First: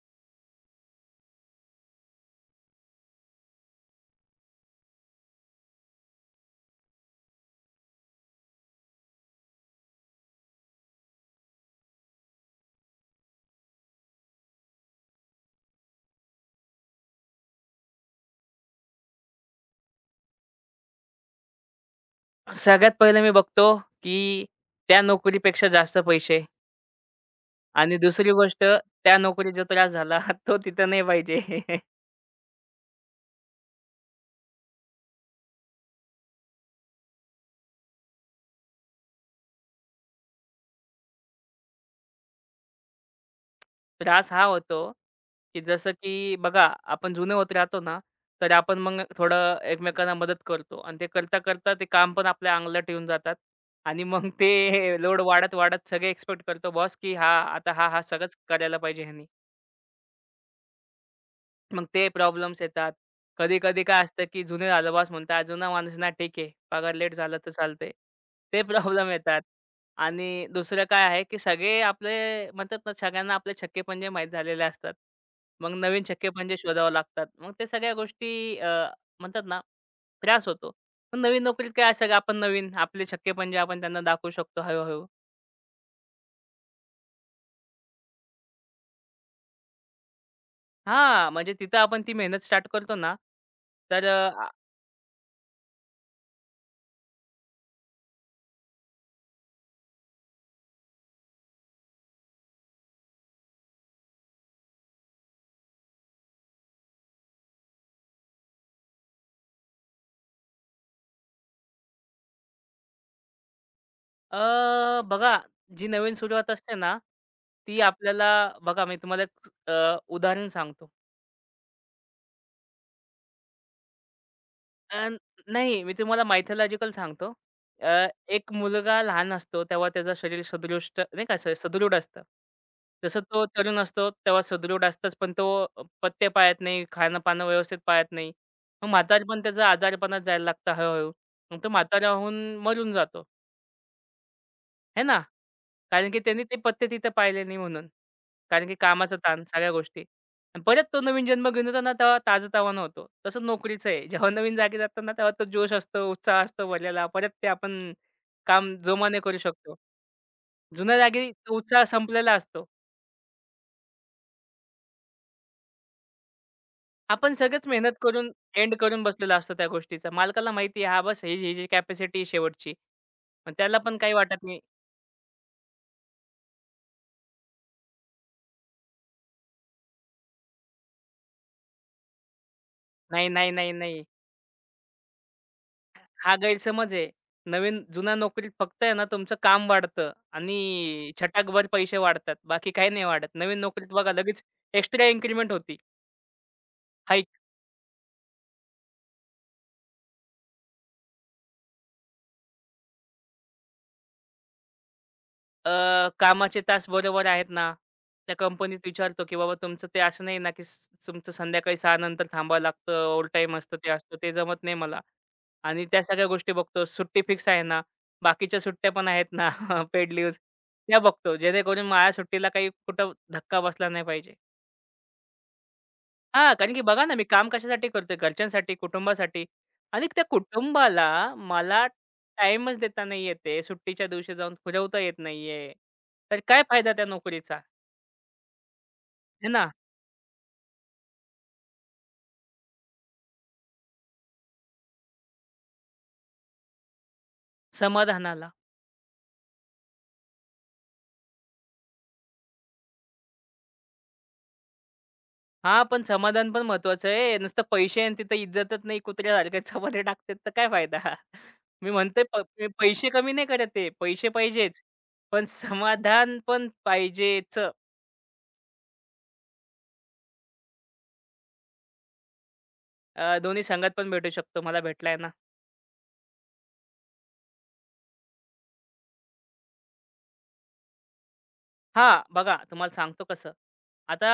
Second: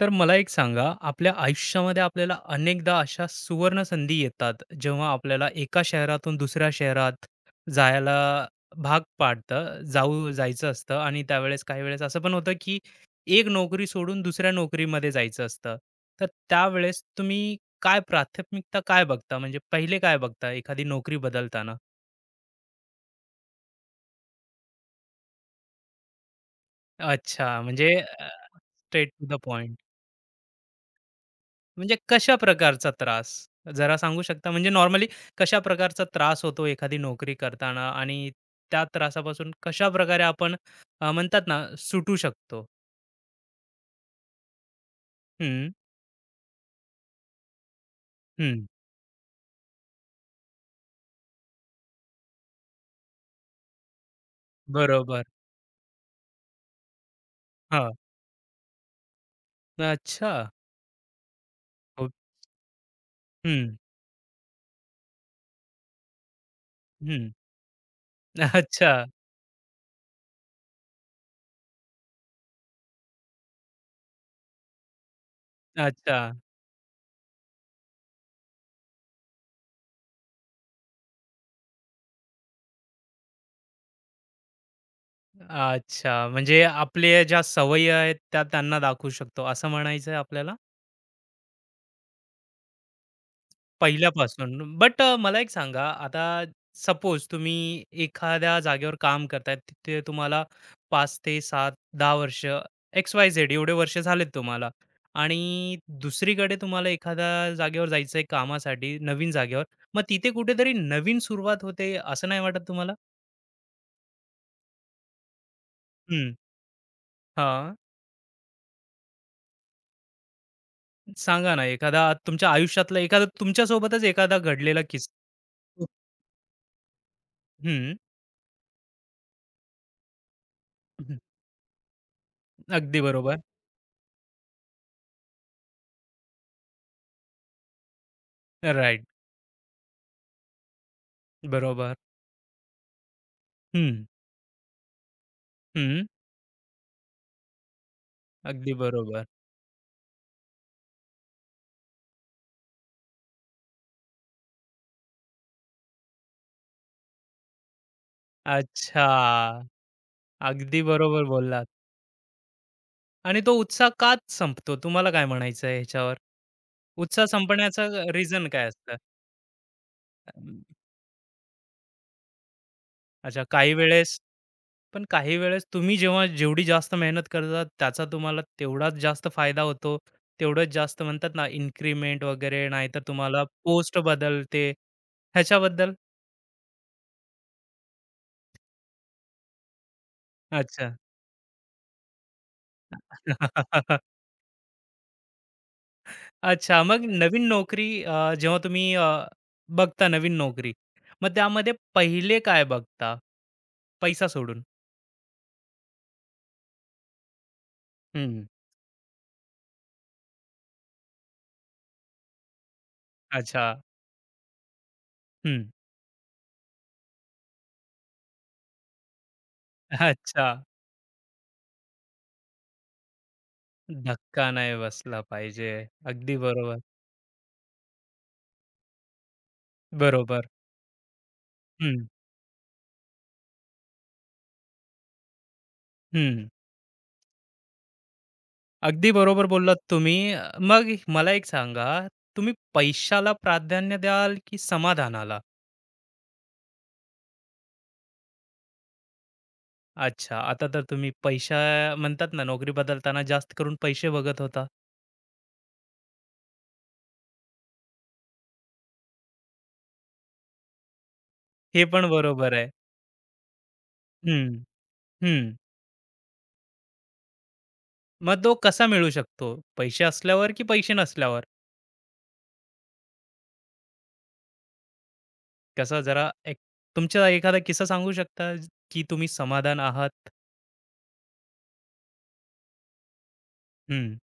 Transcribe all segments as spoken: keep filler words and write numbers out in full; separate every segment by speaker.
Speaker 1: तर मला एक सांगा, आपल्या आयुष्यामध्ये आपल्याला अनेकदा अशा सुवर्ण संधी येतात, जेव्हा आपल्याला एका शहरातून दुसऱ्या शहरात जायला भाग पाडतं, जाऊ जायचं असतं आणि त्यावेळेस काही वेळेस असं पण होतं, की एक नोकरी सोडून दुसऱ्या नोकरीमध्ये जायचं असतं. तर त्यावेळेस तुम्ही काय प्राथमिकता काय बघता? म्हणजे पहिले काय बघता एखादी नोकरी बदलताना?
Speaker 2: सगळ्यात पहिलं मी बघतो, की त्या नोकरीपेक्षा जास्त पैसे
Speaker 1: अच्छा, म्हणजे
Speaker 2: आणि दुसरी गोष्ट
Speaker 1: स्ट्रेट
Speaker 2: त्या
Speaker 1: टू द
Speaker 2: नोकरीचा
Speaker 1: पॉइंट.
Speaker 2: त्रास झाला तो तिथं नाही पाहिजे.
Speaker 1: म्हणजे कशा प्रकारचा त्रास? जरा सांगू शकता? म्हणजे नॉर्मली कशा प्रकारचा त्रास होतो एखादी नोकरी करताना आणि त्या त्रासापासून कशाप्रकारे आपण अ, म्हणतात ना, सुटू शकतो?
Speaker 2: त्रास हा होतो, की
Speaker 1: हं,
Speaker 2: जसं की बघा आपण जुने होत राहतो ना, तर
Speaker 1: हं.
Speaker 2: आपण मग थोडं एकमेकांना मदत करतो आणि ते करता-करता ते काम पण आपल्या अंगलट येऊन जातात आणि मग ते लोड
Speaker 1: बरोबर.
Speaker 2: वाढत-वाढत सगळे एक्स्पेक्ट करतो बॉस, की हा आता हा,
Speaker 1: हां.
Speaker 2: हा सगळंच करायला पाहिजे ह्यानी.
Speaker 1: अच्छा.
Speaker 2: मग
Speaker 1: हो.
Speaker 2: ते प्रॉब्लेम्स येतात.
Speaker 1: हं,
Speaker 2: कधी-कधी काय असतं, की जुने आजोबाच म्हणतात, "जुना माणूस ना, ठीक आहे. पगार लेट
Speaker 1: हं.
Speaker 2: झाला तर चालते ते
Speaker 1: अच्छा,
Speaker 2: प्रॉब्लेम येतात." आणि दुसरं काय आहे, की सगळे आपले म्हणतात ना, सगळ्यांना आपले छक्के-पंजे माहीत झालेले असतात. मग नवीन
Speaker 1: अच्छा,
Speaker 2: छक्के-पंजे शोधावे लागतात. मग ते सगळ्या गोष्टी अ, म्हणतात ना, त्रास होतो. पण नवीन नोकरीत काय सगळं आपण नवीन, आपले छक्के-पंजे आपण त्यांना दाखवू शकतो हळू-हळू.
Speaker 1: अच्छा. म्हणजे आपल्या ज्या सवयी आहेत त्या त्यांना दाखवू शकतो, असं म्हणायचंय आपल्याला?
Speaker 2: हा म्हणजे तिथं आपण ती मेहनत स्टार्ट करतो ना, तर
Speaker 1: पहिल्यापासून. बट अ, मला एक सांगा, आता सपोज तुम्ही एखाद्या जागेवर काम करताय, तिथे तुम्हाला पाच ते सात, दहा वर्ष एक्स-वाय-झेड एवढे वर्ष झालेत तुम्हाला आणि दुसरीकडे तुम्हाला एखाद्या जागेवर जायचंय कामासाठी, नवीन जागेवर. मग तिथे कुठेतरी नवीन सुरुवात होते, असं नाही वाटत तुम्हाला?
Speaker 2: अ, बघा, जी नवीन
Speaker 1: हं.
Speaker 2: सुरुवात असते ना,
Speaker 1: हां.
Speaker 2: ती आपल्याला बघा मी तुम्हाला एक अ, उदाहरण सांगतो.
Speaker 1: सांगा ना एखादा तुमच्या आयुष्यातला एखादा तुमच्यासोबतच एखादा घडलेला
Speaker 2: अ,
Speaker 1: किस्सा?
Speaker 2: नाही मी तुम्हाला मायथॉलॉजिकल सांगतो.
Speaker 1: हं.
Speaker 2: अ, एक मुलगा लहान असतो तेव्हा त्याचं शरीर सदृष्ट
Speaker 1: हं.
Speaker 2: नाही का स सदृढ असतं.
Speaker 1: अगदी
Speaker 2: जसं
Speaker 1: बरोबर.
Speaker 2: तो तरुण असतो तेव्हा सदृढ असतोच, पण तो पथ्य पाळत नाही, खाणं-पाणं व्यवस्थित पाळत नाही. मग
Speaker 1: राइट.
Speaker 2: म्हातारपण त्याचा आजारपणात जायला लागतं हळू. मग तो
Speaker 1: बरोबर.
Speaker 2: म्हातारा होऊन मरून जातो.
Speaker 1: हं.
Speaker 2: आहे ना.
Speaker 1: हं.
Speaker 2: कारण की त्यांनी ते पत्ते तिथे पाहिले नाही म्हणून. कारण
Speaker 1: अगदी
Speaker 2: की कामाचा
Speaker 1: बरोबर.
Speaker 2: ताण, सगळ्या गोष्टी. आणि परत तो नवीन जन्म घेऊन येतो ना, तेव्हा ताजं होतो. तसं नोकरीचं आहे. जेव्हा नवीन जागी जातो ना, तेव्हा तो जोश असतो, उत्साह असतो भरलेला. परत ते आपण काम
Speaker 1: अच्छा.
Speaker 2: जोमाने करू शकतो.
Speaker 1: अगदी
Speaker 2: जुन्या
Speaker 1: बरोबर
Speaker 2: जागी तो
Speaker 1: बोललात.
Speaker 2: उत्साह संपलेला असतो.
Speaker 1: आणि तो उत्साह का संपतो? तुम्हाला काय म्हणायचं आहे ह्याच्यावर? उत्साह
Speaker 2: आपण सगळेच मेहनत
Speaker 1: संपण्याचं
Speaker 2: करून
Speaker 1: रिझन काय
Speaker 2: एंड
Speaker 1: असतं?
Speaker 2: करून बसलेला असतो त्या गोष्टीचा. मालकाला
Speaker 1: अं,
Speaker 2: माहिती आहे, हा बस ह्याची, ह्याची कॅपॅसिटी शेवटची.
Speaker 1: अच्छा
Speaker 2: पण
Speaker 1: काही
Speaker 2: त्याला पण काही
Speaker 1: वेळेस.
Speaker 2: वाटत नाही.
Speaker 1: पण काही वेळेस तुम्ही जेव्हा जेवढी जास्त मेहनत करता त्याचा तुम्हाला तेवढाच जास्त फायदा होतो. तेवढंच जास्त म्हणतात ना इन्क्रिमेंट वगैरे नाहीतर
Speaker 2: नाही,
Speaker 1: तुम्हाला
Speaker 2: नाही, नाही,
Speaker 1: पोस्ट
Speaker 2: नाही.
Speaker 1: बदलते. ह्याच्याबद्दल?
Speaker 2: हा गैरसमज आहे. नवीन जुन्या नोकरीत फक्त आहे ना तुमचं काम वाढतं
Speaker 1: अच्छा.
Speaker 2: आणि छटाकभर पैसे वाढतात. बाकी काही नाही वाढत. नवीन नोकरीत बघा लगेच एक्स्ट्रा इन्क्रिमेंट होती.
Speaker 1: अच्छा. मग
Speaker 2: हाईक.
Speaker 1: नवीन नोकरी अ, जेव्हा तुम्ही अ, बघता नवीन नोकरी, मग त्यामध्ये पहिले काय बघता? पैसा सोडून?
Speaker 2: कामाचे तास बरोबर आहेत ना? त्या
Speaker 1: हं.
Speaker 2: कंपनीत विचारतो, की बाबा तुमचं ते असं नाही ना, की स तुमचं संध्याकाळी सहा नंतर थांबावं लागतं. ओव्हरटाईम
Speaker 1: अच्छा.
Speaker 2: असतं, ते असतं. ते जमत नाही मला.
Speaker 1: हं.
Speaker 2: आणि त्या सगळ्या गोष्टी बघतो. सुट्टी फिक्स आहे ना? बाकीच्या सुट्ट्या पण आहेत ना पेड लीव्हज,
Speaker 1: अच्छा.
Speaker 2: त्या बघतो. जेणेकरून माझ्या सुट्टीला काही कुठं धक्का बसला नाही पाहिजे.
Speaker 1: धक्का नाही बसला पाहिजे. अगदी
Speaker 2: हां, कारण
Speaker 1: बरोबर.
Speaker 2: की बघा ना, मी काम कशासाठी करतोय? घरच्यांसाठी, कुटुंबासाठी. आणि त्या
Speaker 1: बरोबर.
Speaker 2: कुटुंबाला मला
Speaker 1: हं,
Speaker 2: टाईमच देता नाही येत आहे. सुट्टीच्या दिवशी जाऊन फिरवता येत नाहीये. तर
Speaker 1: हं.
Speaker 2: काय फायदा त्या नोकरीचा?
Speaker 1: अगदी बरोबर
Speaker 2: है ना?
Speaker 1: बोललात तुम्ही. अ, मग मला एक सांगा, तुम्ही पैशाला प्राधान्य द्याल की समाधानाला?
Speaker 2: समाधानाला.
Speaker 1: अच्छा. आता तर तुम्ही पैसा म्हणतात ना, नोकरी बदलताना जास्त करून पैसे बघत होता.
Speaker 2: हां, पण समाधान पण महत्वाचं आहे. नुसतं पैसे आणि तिथं इज्जतच नाही कुत्र्यासारखे चपात्या टाकतात तर काय फायदा?
Speaker 1: हे
Speaker 2: मी
Speaker 1: पण
Speaker 2: म्हणतोय प
Speaker 1: बरोबर
Speaker 2: मी
Speaker 1: आहे.
Speaker 2: पैसे कमी नाही करत आहे. पैसे
Speaker 1: हं.
Speaker 2: पाहिजेच. पण
Speaker 1: हं.
Speaker 2: समाधान पण पाहिजेच.
Speaker 1: मग तो कसा मिळू शकतो? पैसे असल्यावर की पैसे नसल्यावर?
Speaker 2: अ, दोन्ही संघात पण भेटू शकतो. मला भेटलाय ना.
Speaker 1: कसं जरा एक तुमचा एखादा किस्सा सांगू शकता ज- की तुम्ही समाधान आहात?
Speaker 2: हां, बघा तुम्हाला सांगतो कसं.
Speaker 1: हं,
Speaker 2: आता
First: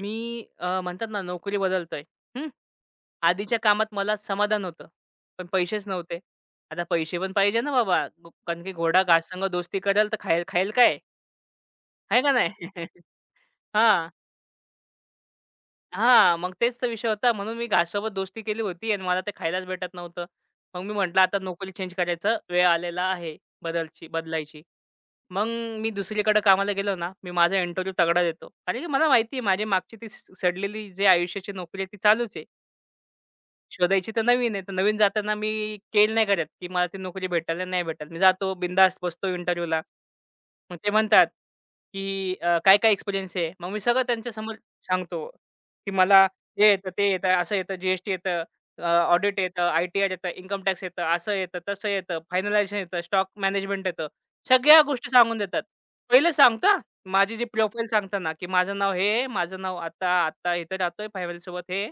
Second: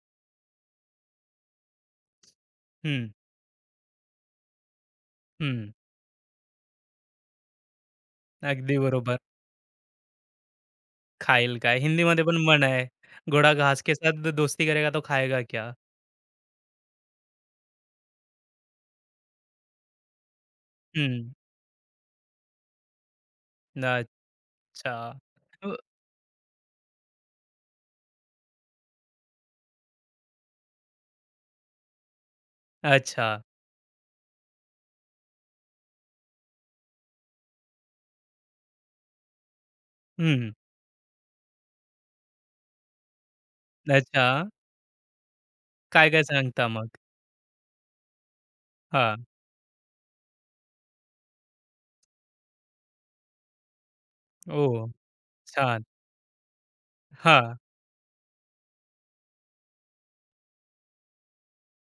Speaker 2: मी अ, म्हणतात ना नोकरी बदलतोय. हं.
Speaker 1: हं,
Speaker 2: आधीच्या कामात मला समाधान होतं. पण
Speaker 1: हं.
Speaker 2: पैसेच नव्हते. आता पैसे पण पाहिजे ना बाबा. गो- कारण की
Speaker 1: अगदी
Speaker 2: घोडा
Speaker 1: बरोबर.
Speaker 2: घासंग दोस्ती करेल तर खाय खाईल काय?
Speaker 1: खाईल काय?
Speaker 2: आहे
Speaker 1: हिंदीमध्ये
Speaker 2: का
Speaker 1: पण
Speaker 2: नाही?
Speaker 1: म्हण आहे. "घोडा घास के
Speaker 2: हां,
Speaker 1: साथ दोस्ती करेगा तो खाएगा क्या?"
Speaker 2: हां. मग तेच तर विषय होता. म्हणून मी घाससोबत दोस्ती केली होती आणि मला ते खायलाच भेटत नव्हतं. मग मी म्हटलं
Speaker 1: हं.
Speaker 2: आता नोकरी चेंज करायचं वेळ आलेला आहे, बदलची बदलायची.
Speaker 1: अच्छा.
Speaker 2: मग
Speaker 1: अ,
Speaker 2: मी दुसरीकडे कामाला गेलो ना, मी माझा इंटरव्ह्यू तगडा देतो. कारण की मला माहिती आहे माझी मागची ती स सडलेली जे आयुष्याची नोकरी आहे ती चालूच आहे.
Speaker 1: अच्छा.
Speaker 2: शोधायची तर नवीन आहे. तर नवीन जाताना मी केल नाही करत, की मला ती नोकरी भेटेल नाही भेटेल. मी जातो बिंदास बसतो इंटरव्ह्यूला.
Speaker 1: हं.
Speaker 2: मग ते म्हणतात, की अ, "काय-काय एक्सपिरियन्स आहे?" मग मी सगळं
Speaker 1: अच्छा.
Speaker 2: त्यांच्यासमोर सांगतो, की
Speaker 1: काय-काय
Speaker 2: मला
Speaker 1: सांगता
Speaker 2: हे
Speaker 1: मग?
Speaker 2: येतं, ते येतं, असं येतं, जी येतं,
Speaker 1: हां.
Speaker 2: ऑडिट येतं, आय-टी-आर येतं, इन्कम टॅक्स येतं, असं येतं, तसं येतं, फायनलायझेशन येतं, स्टॉक मॅनेजमेंट येतं. सगळ्या
Speaker 1: ओह!
Speaker 2: गोष्टी सांगून देतात.
Speaker 1: छान.
Speaker 2: पहिलं सांगता माझी जी
Speaker 1: हां,
Speaker 2: प्रोफाईल सांगताना, की माझं नाव हे आहे, माझं नाव आता, आता इथे राहतोय फॅमिलीसोबत हे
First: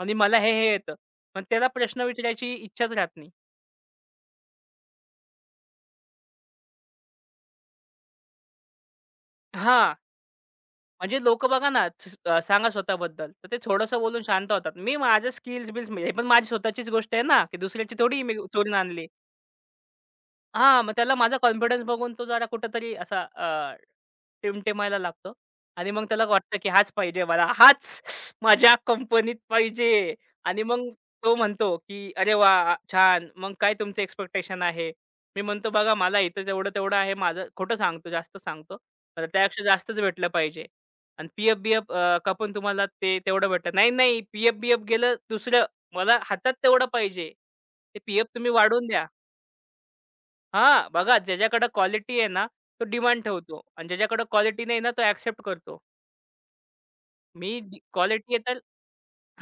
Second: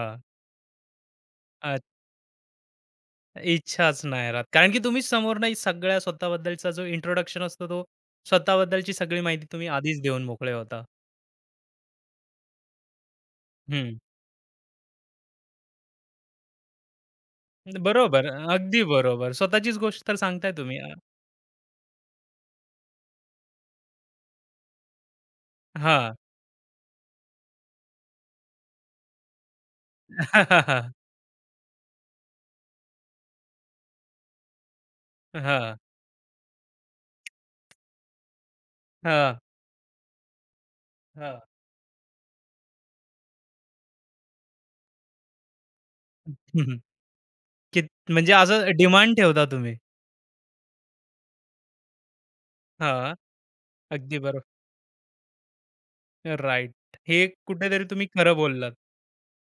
Speaker 2: आणि मला हे, हे येतं. पण त्याला प्रश्न विचारायची इच्छाच राहत नाही.
Speaker 1: इच्छाच नाही राहत. कारण की तुम्ही समोर नाही सगळ्या स्वतःबद्दलचा जो इंट्रोडक्शन असतो तो स्वतःबद्दलची सगळी माहिती तुम्ही
Speaker 2: हां,
Speaker 1: आधीच देऊन मोकळे होता.
Speaker 2: म्हणजे लोकं बघा ना, स अ, सांगा स्वतःबद्दल, तर ते
Speaker 1: हं.
Speaker 2: थोडंसं बोलून शांत होतात. मी माझ्या स्किल्स-बिल्स म्हणजे हे पण माझी स्वतःचीच गोष्ट आहे ना, की दुसऱ्याची थोडी
Speaker 1: बरोबर.
Speaker 2: मी चोरून
Speaker 1: अगदी
Speaker 2: आणली.
Speaker 1: बरोबर. स्वतःचीच गोष्ट तर सांगताय तुम्ही.
Speaker 2: हां, मग त्याला माझा कॉन्फिडन्स बघून तो जरा कुठेतरी असा अ, टिमटिमायला लागतो आणि मग
Speaker 1: हां.
Speaker 2: त्याला वाटतं, की हाच पाहिजे मला. हाच माझ्या कंपनीत पाहिजे. आणि मग तो म्हणतो, की "अरे वाह! छान. मग काय तुमचं एक्स्पेक्टेशन आहे?" मी म्हणतो,
Speaker 1: हां,
Speaker 2: "बघा मला इथं जेवढं-तेवढं आहे माझं." खोटं सांगतो, जास्त सांगतो. मला
Speaker 1: हां,
Speaker 2: त्यापेक्षा जास्तच भेटलं पाहिजे. आणि
Speaker 1: हां.
Speaker 2: पी-एफ-बी-एफ कापून तुम्हाला ते तेवढं भेटतं. "नाही, नाही. पी-एफ-बी-एफ गेलं दुसरं. मला हातात
Speaker 1: हं, हं.
Speaker 2: तेवढं पाहिजे.
Speaker 1: की
Speaker 2: ते पी-एफ
Speaker 1: म्हणजे
Speaker 2: तुम्ही
Speaker 1: असं
Speaker 2: वाढवून द्या."
Speaker 1: डिमांड ठेवता तुम्ही.
Speaker 2: हां, बघा ज्याच्याकडे क्वालिटी आहे ना, तो
Speaker 1: हां,
Speaker 2: डिमांड ठेवतो आणि
Speaker 1: अगदी
Speaker 2: ज्याच्याकडे
Speaker 1: बरोबर.
Speaker 2: क्वालिटी नाही ना, तो एक्सेप्ट करतो.
Speaker 1: राइट. हे
Speaker 2: मी
Speaker 1: कुठेतरी तुम्ही खरं
Speaker 2: क्वालिटी आहे तर
Speaker 1: बोललात.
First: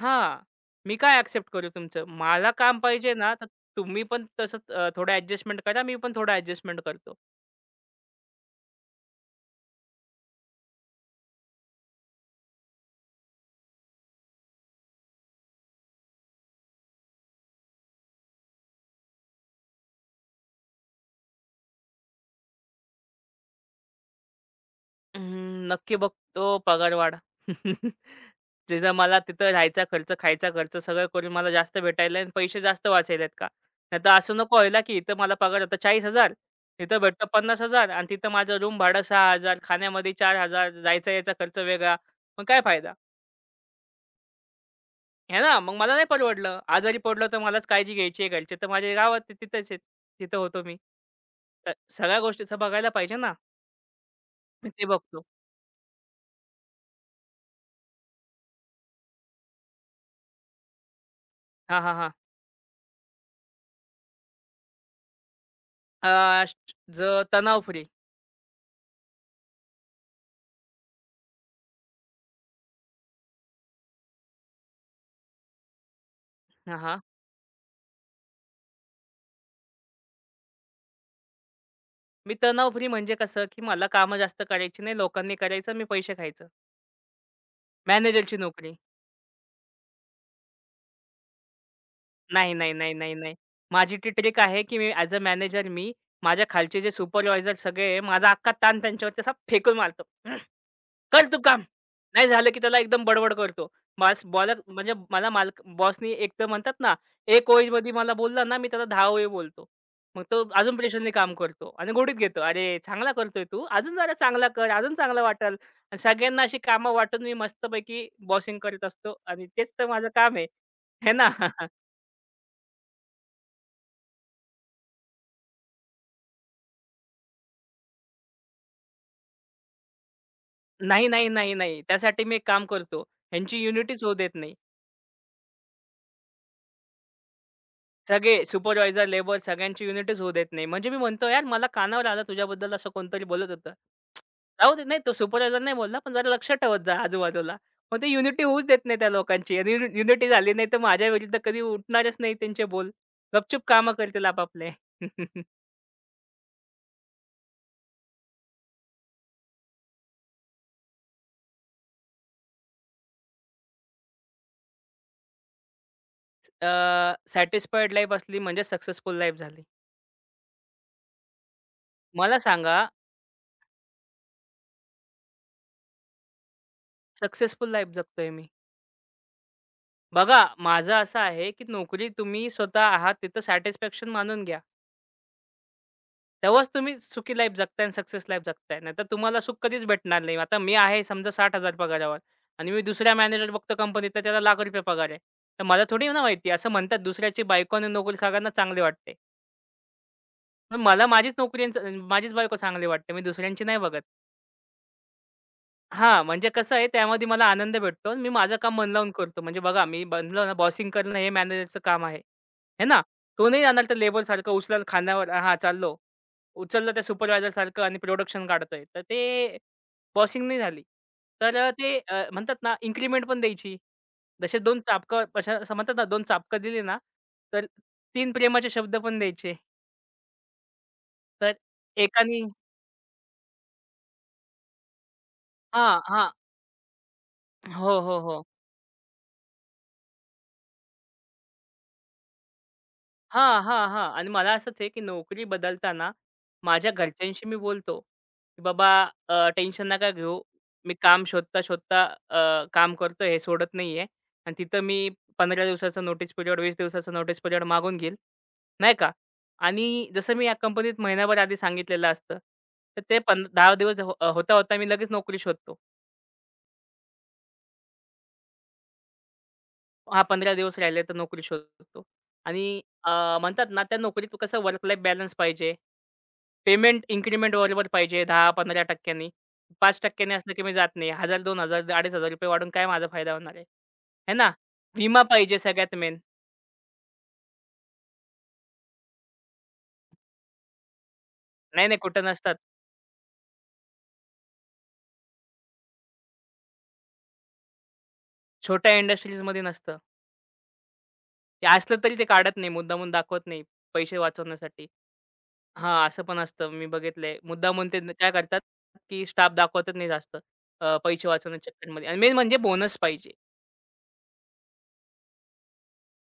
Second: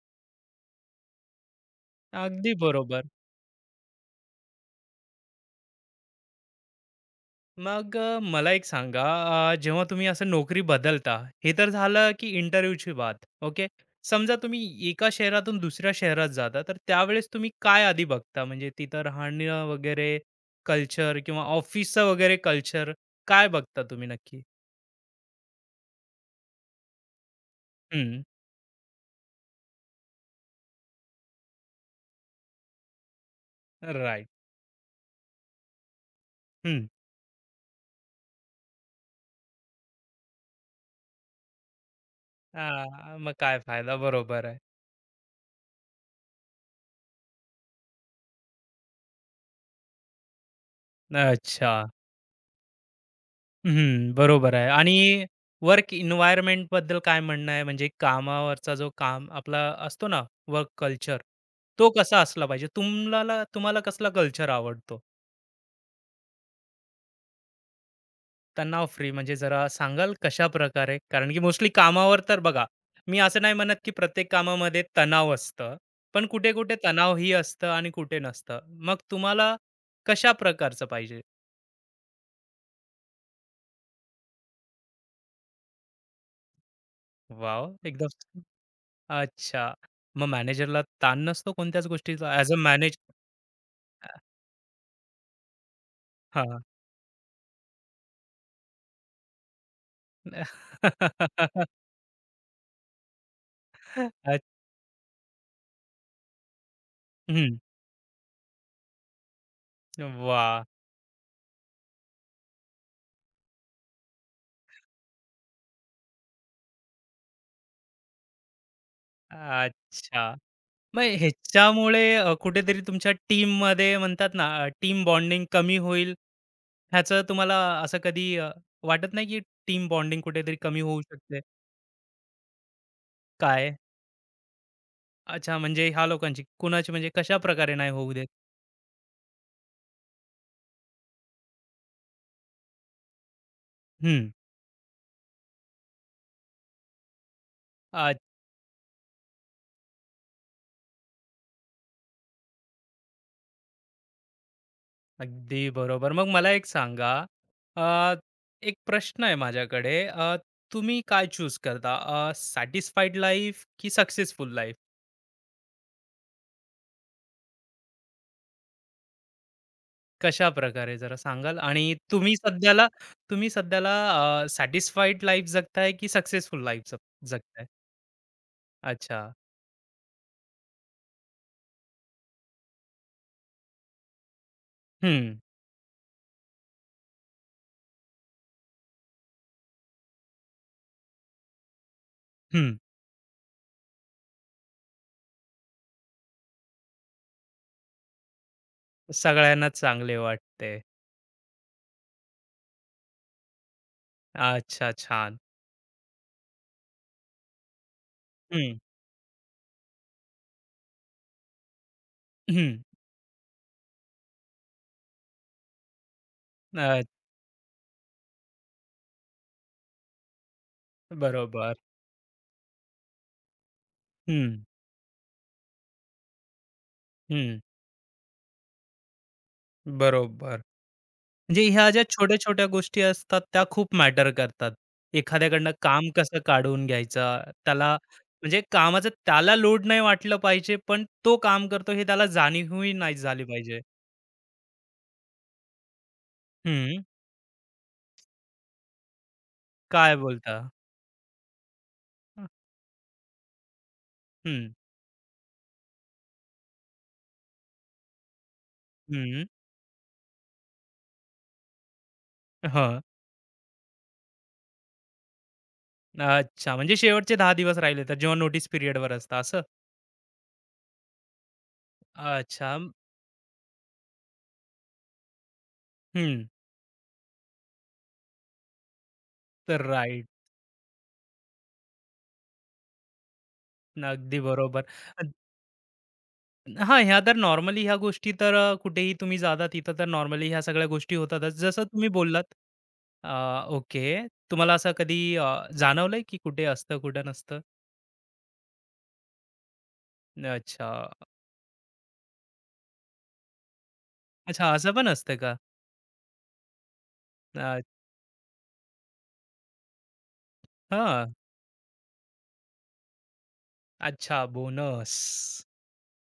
Speaker 2: हां, मी काय एक्सेप्ट करू तुमचं? मला
Speaker 1: अगदी
Speaker 2: काम
Speaker 1: बरोबर.
Speaker 2: पाहिजे ना, तर तुम्ही पण तसंच अ, थोडं ॲडजस्टमेंट करा, मी पण थोडं ॲडजस्टमेंट करतो.
Speaker 1: मग अ, मला एक सांगा अ, जेव्हा तुम्ही असं नोकरी बदलता, हे तर झालं की इंटरव्ह्यूची बात. ओके, समजा तुम्ही एका शहरातून दुसऱ्या शहरात जाता तर त्यावेळेस तुम्ही काय आधी बघता, म्हणजे तिथं राहणं वगैरे कल्चर किंवा ऑफिसचं वगैरे कल्चर, काय बघता तुम्ही नक्की.
Speaker 2: अं, नक्की बघतो पगारवाढ.
Speaker 1: हम्म.
Speaker 2: तिथं मला तिथं राहायचा खर्च, खायचा खर्च सगळं करून मला जास्त भेटायला आणि पैसे जास्त वाचायलेत का? नाहीतर
Speaker 1: राईट.
Speaker 2: असं नको व्हायला, की इथं मला पगार होता चाळीस हजार,
Speaker 1: हम्म.
Speaker 2: तिथं भेटतं पन्नास हजार आणि तिथं माझं रूम भाडं सहा हजार, खाण्यामध्ये चार हजार, जायचा यायचा खर्च वेगळा. मग काय
Speaker 1: आ,
Speaker 2: फायदा?
Speaker 1: मग काय फायदा, बरोबर आहे.
Speaker 2: आहे ना? मग मला नाही परवडलं. आजारी पडलो तर मलाच काळजी घ्यायची आहे. घरचे तर माझ्या गावात आहे तिथेच आहेत. जिथं होतो मी.
Speaker 1: अच्छा.
Speaker 2: तर सगळ्या गोष्टीचं बघायला पाहिजे ना.
Speaker 1: हं, बरोबर आहे.
Speaker 2: मी ते
Speaker 1: आणि
Speaker 2: बघतो.
Speaker 1: वर्क एन्व्हायर्नमेंट बद्दल काय म्हणणं आहे? म्हणजे कामावरचा जो काम आपला असतो ना, वर्क कल्चर,
Speaker 2: हां,
Speaker 1: तो
Speaker 2: हां, हां.
Speaker 1: कसा असला पाहिजे? तुम्हाला, तुम्हाला कसला कल्चर आवडतो?
Speaker 2: अ, ज तणाव फ्री.
Speaker 1: तणाव फ्री म्हणजे जरा सांगाल कशाप्रकारे? कारण की मोस्टली कामावर तर बघा, मी असं नाही म्हणत की प्रत्येक कामामध्ये तणाव असतं, पण कुठे-कुठे
Speaker 2: हां, हां.
Speaker 1: तणावही असतं आणि कुठे नसतं. मग तुम्हाला कशा प्रकारचं पाहिजे?
Speaker 2: मी तणाव फ्री म्हणजे कसं, की मला कामं जास्त करायची नाही, लोकांनी करायचं, मी पैसे खायचं.
Speaker 1: वॉव!
Speaker 2: मॅनेजरची
Speaker 1: एकदम.
Speaker 2: नोकरी.
Speaker 1: अच्छा. मग मॅनेजरला ताण नसतो कोणत्याच गोष्टीचा ॲज
Speaker 2: नाही,
Speaker 1: अ
Speaker 2: नाही, नाही,
Speaker 1: मॅनेज.
Speaker 2: नाही, नाही. माझी
Speaker 1: अ,
Speaker 2: ती ट्रिक आहे, की मी ॲज अ मॅनेजर मी माझ्या
Speaker 1: हां.
Speaker 2: खालचे जे सुपरवायझर सगळे आहे, माझा अख्खा ताण त्यांच्यावरती असा फेकून मारतो. "हं,
Speaker 1: अ, हं.
Speaker 2: कर तू काम."
Speaker 1: वाह!
Speaker 2: नाही झालं, की त्याला एकदम बडबड करतो. बॉस बॉलर म्हणजे मला मालक बॉसनी एक तर म्हणतात ना, एक ओळीमध्ये मला बोलला ना, मी त्याला दहा ओळी बोलतो. मग तो अजून प्रेशरने काम करतो आणि गोडीत घेतो. "अरे, चांगला करतोय तू. अजून जरा चांगला कर. अजून चांगलं वाटेल." आणि सगळ्यांना अशी कामं वाटून मी मस्तपैकी बॉसिंग करत असतो आणि तेच तर माझं
Speaker 1: अच्छा.
Speaker 2: काम आहे.
Speaker 1: मग
Speaker 2: आहे ना?
Speaker 1: ह्याच्यामुळे अ, कुठेतरी तुमच्या टीममध्ये म्हणतात ना, टीम बॉन्डिंग कमी होईल, ह्याचं तुम्हाला असं कधी अ, वाटत नाही, की टीम बॉन्डिंग कुठेतरी कमी होऊ
Speaker 2: नाही, नाही,
Speaker 1: शकते?
Speaker 2: नाही, नाही. त्यासाठी मी एक काम करतो. ह्यांची
Speaker 1: काय?
Speaker 2: युनिटीच होऊ देत नाही.
Speaker 1: अच्छा, म्हणजे ह्या लोकांची. कुणाची, म्हणजे कशाप्रकारे नाही होऊ देत?
Speaker 2: सगळे सुपरवायझर, लेबर सगळ्यांची युनिटीच होऊ देत नाही. म्हणजे मी म्हणतो, "यार मला कानावर आलं तुझ्याबद्दल असं कोणतरी बोलत होतं."
Speaker 1: हं.
Speaker 2: जाऊ देत नाही तो सुपरवायझर नाही बोलला, पण जरा लक्ष ठेवत जा आजूबाजूला. मग ते युनिटी होऊच देत नाही त्या लोकांची आणि युनिटी झाली नाही तर माझ्या विरुद्ध कधी उठणारच नाही त्यांचे बोल. गपचूप कामं करतील आपापले.
Speaker 1: अगदी बरोबर. मग मला एक सांगा, अ, एक प्रश्न आहे माझ्याकडे. अ, तुम्ही काय चूज करता? सॅटिस्फाईड लाईफ की सक्सेसफुल लाईफ?
Speaker 2: सॅटिस्फाईड लाईफ असली म्हणजे सक्सेसफुल लाईफ झाली.
Speaker 1: कशाप्रकारे जरा सांगाल? आणि तुम्ही
Speaker 2: मला सांगा,
Speaker 1: सध्याला, तुम्ही सध्याला सॅटिस्फाईड लाईफ जगताय की सक्सेसफुल लाईफ जगताय?
Speaker 2: सक्सेसफुल लाईफ जगतोय मी.
Speaker 1: अच्छा.
Speaker 2: बघा, माझं असं आहे, की नोकरी तुम्ही स्वतः आहात तिथं सॅटिस्फॅक्शन मानून घ्या.
Speaker 1: हं,
Speaker 2: तेव्हाच तुम्ही सुखी लाईफ जगताय आणि सक्सेस लाईफ जगताय. नाहीतर तुम्हाला सुख कधीच भेटणार नाही. आता मी आहे समजा साठ हजार पगारावर आणि
Speaker 1: हं.
Speaker 2: मी दुसऱ्या मॅनेजर बघतो कंपनीत तर त्याला एक लाख रुपये पगार आहे. तर मला थोडी ना माहिती असं म्हणतात दुसऱ्याची बायको आणि नोकरी सगळ्यांना चांगली वाटते.
Speaker 1: सगळ्यांनाच चांगले
Speaker 2: पण
Speaker 1: वाटते.
Speaker 2: मला माझीच नोकरी आणि च- माझीच बायको चांगली वाटते. मी दुसऱ्यांची नाही बघत.
Speaker 1: अच्छा, छान.
Speaker 2: हां, म्हणजे कसं आहे त्यामध्ये मला आनंद भेटतो. मी माझं काम
Speaker 1: हं,
Speaker 2: मन लावून करतो. म्हणजे बघा मी बनलो ना बॉसिंग करणं हे मॅनेजरचं काम आहे.
Speaker 1: हं.
Speaker 2: हे ना? तो नाही जाणार तर लेबरसारखं उचलाल खांद्यावर हां, चाललो. उचललं
Speaker 1: अ,
Speaker 2: त्या सुपरवायझरसारखं आणि प्रोडक्शन काढतोय. तर ते बॉसिंग नाही झाली. तर अ,
Speaker 1: बरोबर.
Speaker 2: ते अ, म्हणतात ना इन्क्रिमेंट पण द्यायची.
Speaker 1: हं,
Speaker 2: जसे दोन चाबकं कशा असं म्हणतात ना दोन चाबकं दिली ना,
Speaker 1: हं.
Speaker 2: तर तीन प्रेमाचे शब्द पण द्यायचे.
Speaker 1: बरोबर.
Speaker 2: तर
Speaker 1: म्हणजे ह्या ज्या
Speaker 2: एकानी
Speaker 1: छोट्या-छोट्या गोष्टी असतात त्या खूप मॅटर करतात. एखाद्याकडनं
Speaker 2: हां,
Speaker 1: काम
Speaker 2: हां.
Speaker 1: कसं काढून घ्यायचं, त्याला,
Speaker 2: हो, हो, हो.
Speaker 1: म्हणजे कामाचं त्याला लोड नाही वाटलं पाहिजे, पण तो काम करतो हे त्याला जाणीवही नाही झाली
Speaker 2: हां,
Speaker 1: पाहिजे.
Speaker 2: हां, हां. आणि मला असंच आहे, की नोकरी बदलताना माझ्या
Speaker 1: हं,
Speaker 2: घरच्यांशी मी बोलतो, की "बाबा अ, टेन्शन नका
Speaker 1: काय
Speaker 2: घेऊ.
Speaker 1: बोलता?
Speaker 2: मी काम शोधता-शोधता अ,
Speaker 1: हं,
Speaker 2: काम करतो हे सोडत नाहीये आणि
Speaker 1: हं.
Speaker 2: तिथं मी पंधरा दिवसाचा नोटीस पिरियड, वीस दिवसाचा नोटीस पिरियड मागून घेईल." नाही का? आणि जसं मी या कंपनीत महिनाभर आधी सांगितलेलं असतं,
Speaker 1: हं.
Speaker 2: तर ते पं दहा दिवस हो होता-होता मी लगेच नोकरी शोधतो.
Speaker 1: अच्छा, म्हणजे शेवटचे दहा दिवस राहिले तर जेव्हा नोटीस पिरियडवर असतं असं?
Speaker 2: हां, पंधरा दिवस राहिले तर नोकरी शोधतो.
Speaker 1: अच्छा.
Speaker 2: आणि अ, म्हणतात ना, त्या नोकरीत कसं वर्क लाईफ बॅलन्स पाहिजे.
Speaker 1: हं,
Speaker 2: पेमेंट इन्क्रिमेंट बरोबर पाहिजे दहा-पंधरा टक्के नी.
Speaker 1: तर
Speaker 2: पाच टक्के
Speaker 1: राइट.
Speaker 2: नी असलं की मी जात नाही. एक हजार, दोन हजार, ₹अडीच हजार वाढून काय माझा फायदा होणार आहे? आहे
Speaker 1: अगदी
Speaker 2: ना?
Speaker 1: बरोबर.
Speaker 2: विमा पाहिजे सगळ्यात मेन.
Speaker 1: हां, ह्या तर नॉर्मली ह्या गोष्टी तर अ, कुठेही तुम्ही जाता तिथं तर नॉर्मली ह्या सगळ्या गोष्टी होतातच. जसं
Speaker 2: नाही, नाही
Speaker 1: तुम्ही
Speaker 2: कुठं
Speaker 1: बोललात.
Speaker 2: नसतात.
Speaker 1: अ, ओके. तुम्हाला असं कधी अ, जाणवलंय की कुठे असतं, कुठे नसतं?
Speaker 2: छोट्या इंडस्ट्रीजमध्ये नसतं.
Speaker 1: अच्छा.
Speaker 2: ते असलं तरी ते काढत नाही. मुद्दामून दाखवत नाही पैसे
Speaker 1: अच्छा,
Speaker 2: वाचवण्यासाठी.
Speaker 1: असं पण असतं का?
Speaker 2: हां, असं पण असतं मी बघितलंय.
Speaker 1: अ,
Speaker 2: मुद्दामून ते न- काय करतात, की स्टाफ दाखवतच नाही जास्त. अ, पैसे
Speaker 1: हां.
Speaker 2: वाचवण्याच्या चक्करमध्ये आणि मेन म्हणजे बोनस पाहिजे.
Speaker 1: अच्छा बोनस.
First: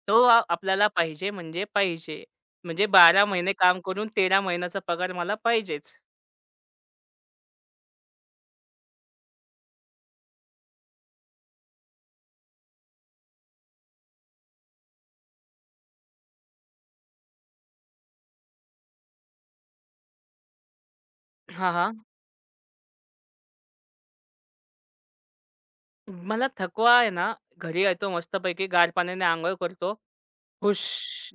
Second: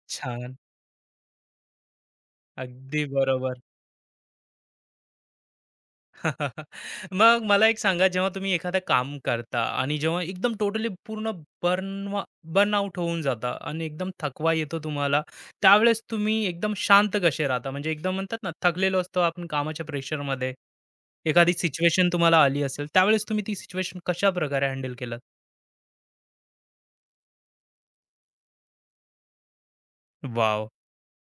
Speaker 2: तो आ
Speaker 1: छान.
Speaker 2: आपल्याला पाहिजे म्हणजे पाहिजे. म्हणजे
Speaker 1: अगदी
Speaker 2: बारा महिने
Speaker 1: बरोबर.
Speaker 2: काम करून तेरा महिन्याचा पगार मला पाहिजेच.
Speaker 1: मग मला एक सांगा जेव्हा तुम्ही एखादं काम करता आणि जेव्हा एकदम टोटली पूर्ण बर्न बर्नआउट होऊन जाता आणि एकदम थकवा येतो तुम्हाला, त्यावेळेस तुम्ही एकदम शांत कसे राहता, म्हणजे एकदम म्हणतात ना थकलेलो असतो आपण कामाच्या प्रेशरमध्ये, एखादी
Speaker 2: हां, हां.
Speaker 1: सिच्युएशन तुम्हाला आली असेल त्यावेळेस तुम्ही ती सिच्युएशन कशा प्रकारे हँडल केलं?
Speaker 2: मला थकवा आहे ना, घरी येतो मस्तपैकी गार पाण्याने अंघोळ करतो.
Speaker 1: वाव.
Speaker 2: हुश!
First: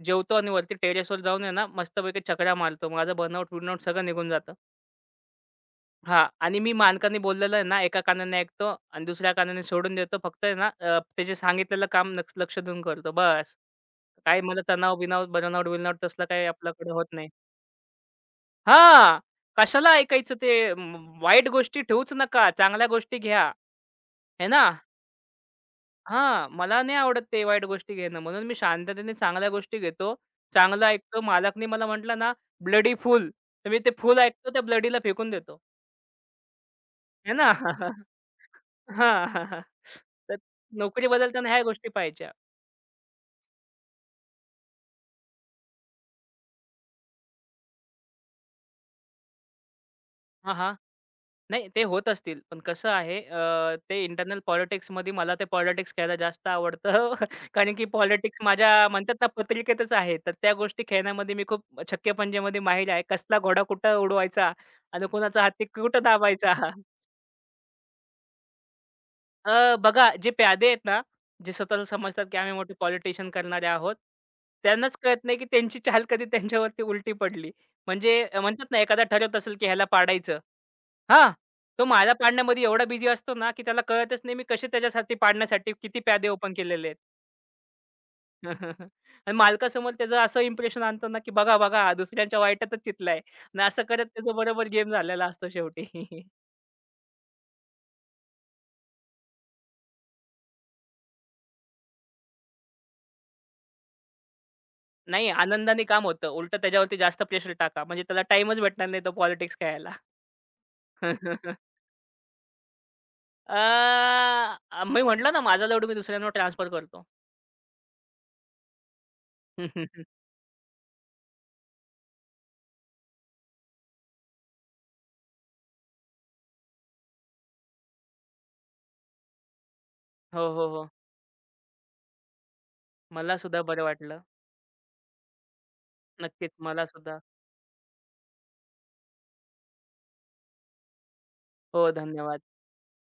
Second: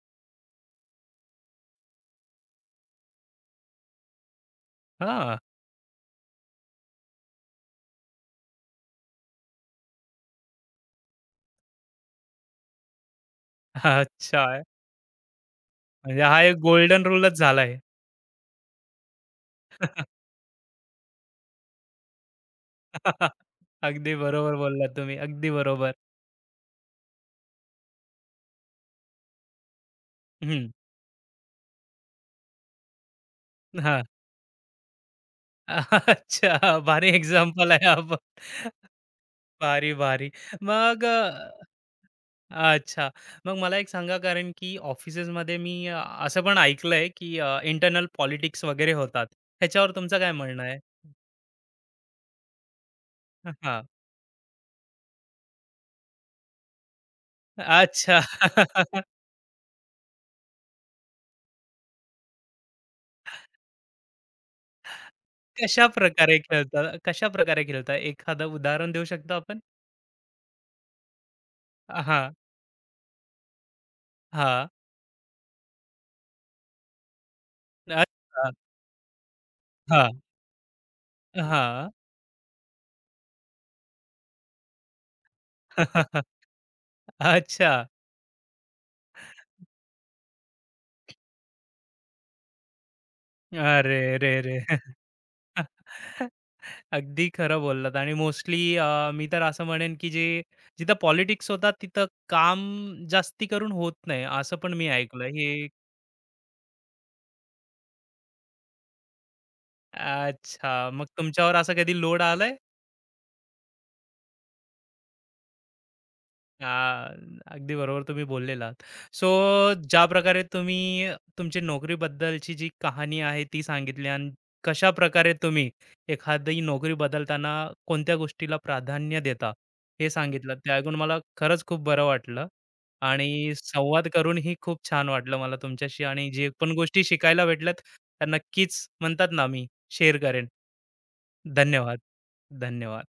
Speaker 2: जेवतो आणि वरती टेरेसवर जाऊन आहे ना, मस्तपैकी चकरा मारतो. माझा बर्नआउट-बिर्नआउट सगळं निघून जातं.
Speaker 1: हा.
Speaker 2: हां आणि मी मालकांनी बोललेलं आहे ना, एका कानाने ऐकतो आणि दुसऱ्या कानाने सोडून देतो. फक्त आहे ना, अ, त्याचे सांगितलेलं काम लक्ष लक्ष देऊन करतो. बस.
Speaker 1: अच्छा
Speaker 2: काही मला
Speaker 1: आहे.
Speaker 2: तणाव-बिणाव, बर्नआउट-बिर्नआउट
Speaker 1: म्हणजे
Speaker 2: तसलं
Speaker 1: हा
Speaker 2: काही
Speaker 1: एक
Speaker 2: आपल्याकडे
Speaker 1: गोल्डन
Speaker 2: होत नाही.
Speaker 1: रूलच झालाय.
Speaker 2: हां. कशाला ऐकायचं ते म वाईट गोष्टी ठेवूच नका. चांगल्या गोष्टी घ्या. आहे
Speaker 1: अगदी बरोबर
Speaker 2: ना?
Speaker 1: बोललात तुम्ही, अगदी बरोबर.
Speaker 2: हां. मला नाही आवडत ते वाईट गोष्टी घेणं. म्हणून मी शांततेने चांगल्या गोष्टी घेतो.
Speaker 1: हम्म.
Speaker 2: चांगलं ऐकतो. मालकनी मला म्हटलं ना, "ब्लडी फूल." तर मी ते
Speaker 1: हा.
Speaker 2: फूल ऐकतो, त्या ब्लडीला फेकून देतो.
Speaker 1: अच्छा, भारी
Speaker 2: आहे ना?
Speaker 1: एक्झाम्पल आहे आप। पण.
Speaker 2: हां.
Speaker 1: भारी, भारी.
Speaker 2: तर
Speaker 1: मग
Speaker 2: नोकरी बदलताना ह्या
Speaker 1: अ,
Speaker 2: गोष्टी पाहायच्या.
Speaker 1: अच्छा. मग मला एक सांगा कारण की ऑफिसेसमध्ये मी अ, असं पण ऐकलंय की इंटरनल पॉलिटिक्स वगैरे होतात. ह्याच्यावर तुमचं काय
Speaker 2: हां,
Speaker 1: म्हणणं
Speaker 2: हां.
Speaker 1: आहे?
Speaker 2: नाही ते होत असतील. पण कसं आहे अ,
Speaker 1: हां.
Speaker 2: ते इंटरनल पॉलिटिक्समध्ये मला ते पॉलिटिक्स खेळायला जास्त आवडतं. कारण की
Speaker 1: अच्छा.
Speaker 2: पॉलिटिक्स माझ्या म्हणतात ना पत्रिकेतच आहे. तर त्या गोष्टी खेळण्यामध्ये मी खूप छक्के पंजेमध्ये माहिर आहे. कसला घोडा कुठं उडवायचा आणि कुणाचा हत्ती कुठं
Speaker 1: कशाप्रकारे
Speaker 2: दाबायचा.
Speaker 1: खेळता? कशाप्रकारे खेळता? एखादं उदाहरण देऊ शकता आपण?
Speaker 2: अ, बघा जे प्यादे आहेत ना, जे स्वतःला समजतात
Speaker 1: हां,
Speaker 2: की आम्ही मोठे पॉलिटिशियन करणारे आहोत.
Speaker 1: हां.
Speaker 2: त्यांनाच कळत नाही की त्यांची चाल कधी त्यांच्यावरती उलटी पडली.
Speaker 1: अच्छा.
Speaker 2: म्हणजे अ, म्हणतात ना एखादा ठरवत असेल की ह्याला
Speaker 1: हां,
Speaker 2: पाडायचं. हां, तो
Speaker 1: हां.
Speaker 2: मला पाडण्यामध्ये एवढा बिझी असतो ना, की त्याला कळतच नाही मी कसे त्याच्यासाठी पाडण्यासाठी किती प्यादे ओपन केलेले आहेत.
Speaker 1: अच्छा.
Speaker 2: आणि मालकासमोर त्याचं असं इम्प्रेशन आणतो ना, की बघा, बघा हा दुसऱ्यांच्या वाईटातच चितलाय आणि असं
Speaker 1: अरे
Speaker 2: करत
Speaker 1: रे
Speaker 2: त्याचा
Speaker 1: रे!
Speaker 2: बरोबर गेम झालेला असतो शेवटी.
Speaker 1: अगदी खरं बोललात. आणि मोस्टली मी तर असं म्हणेन की जे जिथं पॉलिटिक्स होतात तिथं काम जास्ती करून होत नाही, असं पण मी
Speaker 2: नाही
Speaker 1: ऐकलंय हे.
Speaker 2: आनंदाने काम होतं. उलटं त्याच्यावरती जास्त प्रेशर टाका. म्हणजे त्याला टाईमच भेटणार नाही तो पॉलिटिक्स खेळायला.
Speaker 1: अच्छा, मग तुमच्यावर असं कधी लोड आलाय?
Speaker 2: अ, मी म्हटलं ना माझा लोड मी दुसऱ्यांवर ट्रान्सफर करतो.
Speaker 1: हां, अगदी बरोबर तुम्ही बोललेलात. सो ज्या प्रकारे तुम्ही तुमची नोकरीबद्दलची जी कहाणी आहे ती सांगितली आणि कशाप्रकारे तुम्ही एखादी नोकरी बदलताना कोणत्या गोष्टीला प्राधान्य देता हे
Speaker 2: हो,
Speaker 1: सांगितलं,
Speaker 2: हो,
Speaker 1: ते
Speaker 2: हो.
Speaker 1: ऐकून मला खरंच खूप बरं वाटलं
Speaker 2: मला
Speaker 1: आणि
Speaker 2: सुद्धा बरं
Speaker 1: संवाद
Speaker 2: वाटलं.
Speaker 1: करूनही खूप छान वाटलं मला तुमच्याशी आणि जे
Speaker 2: नक्कीच
Speaker 1: पण
Speaker 2: मला
Speaker 1: गोष्टी
Speaker 2: सुद्धा.
Speaker 1: शिकायला भेटल्यात त्या नक्कीच म्हणतात ना मी शेअर करेन.
Speaker 2: हो,
Speaker 1: धन्यवाद.
Speaker 2: धन्यवाद.
Speaker 1: धन्यवाद.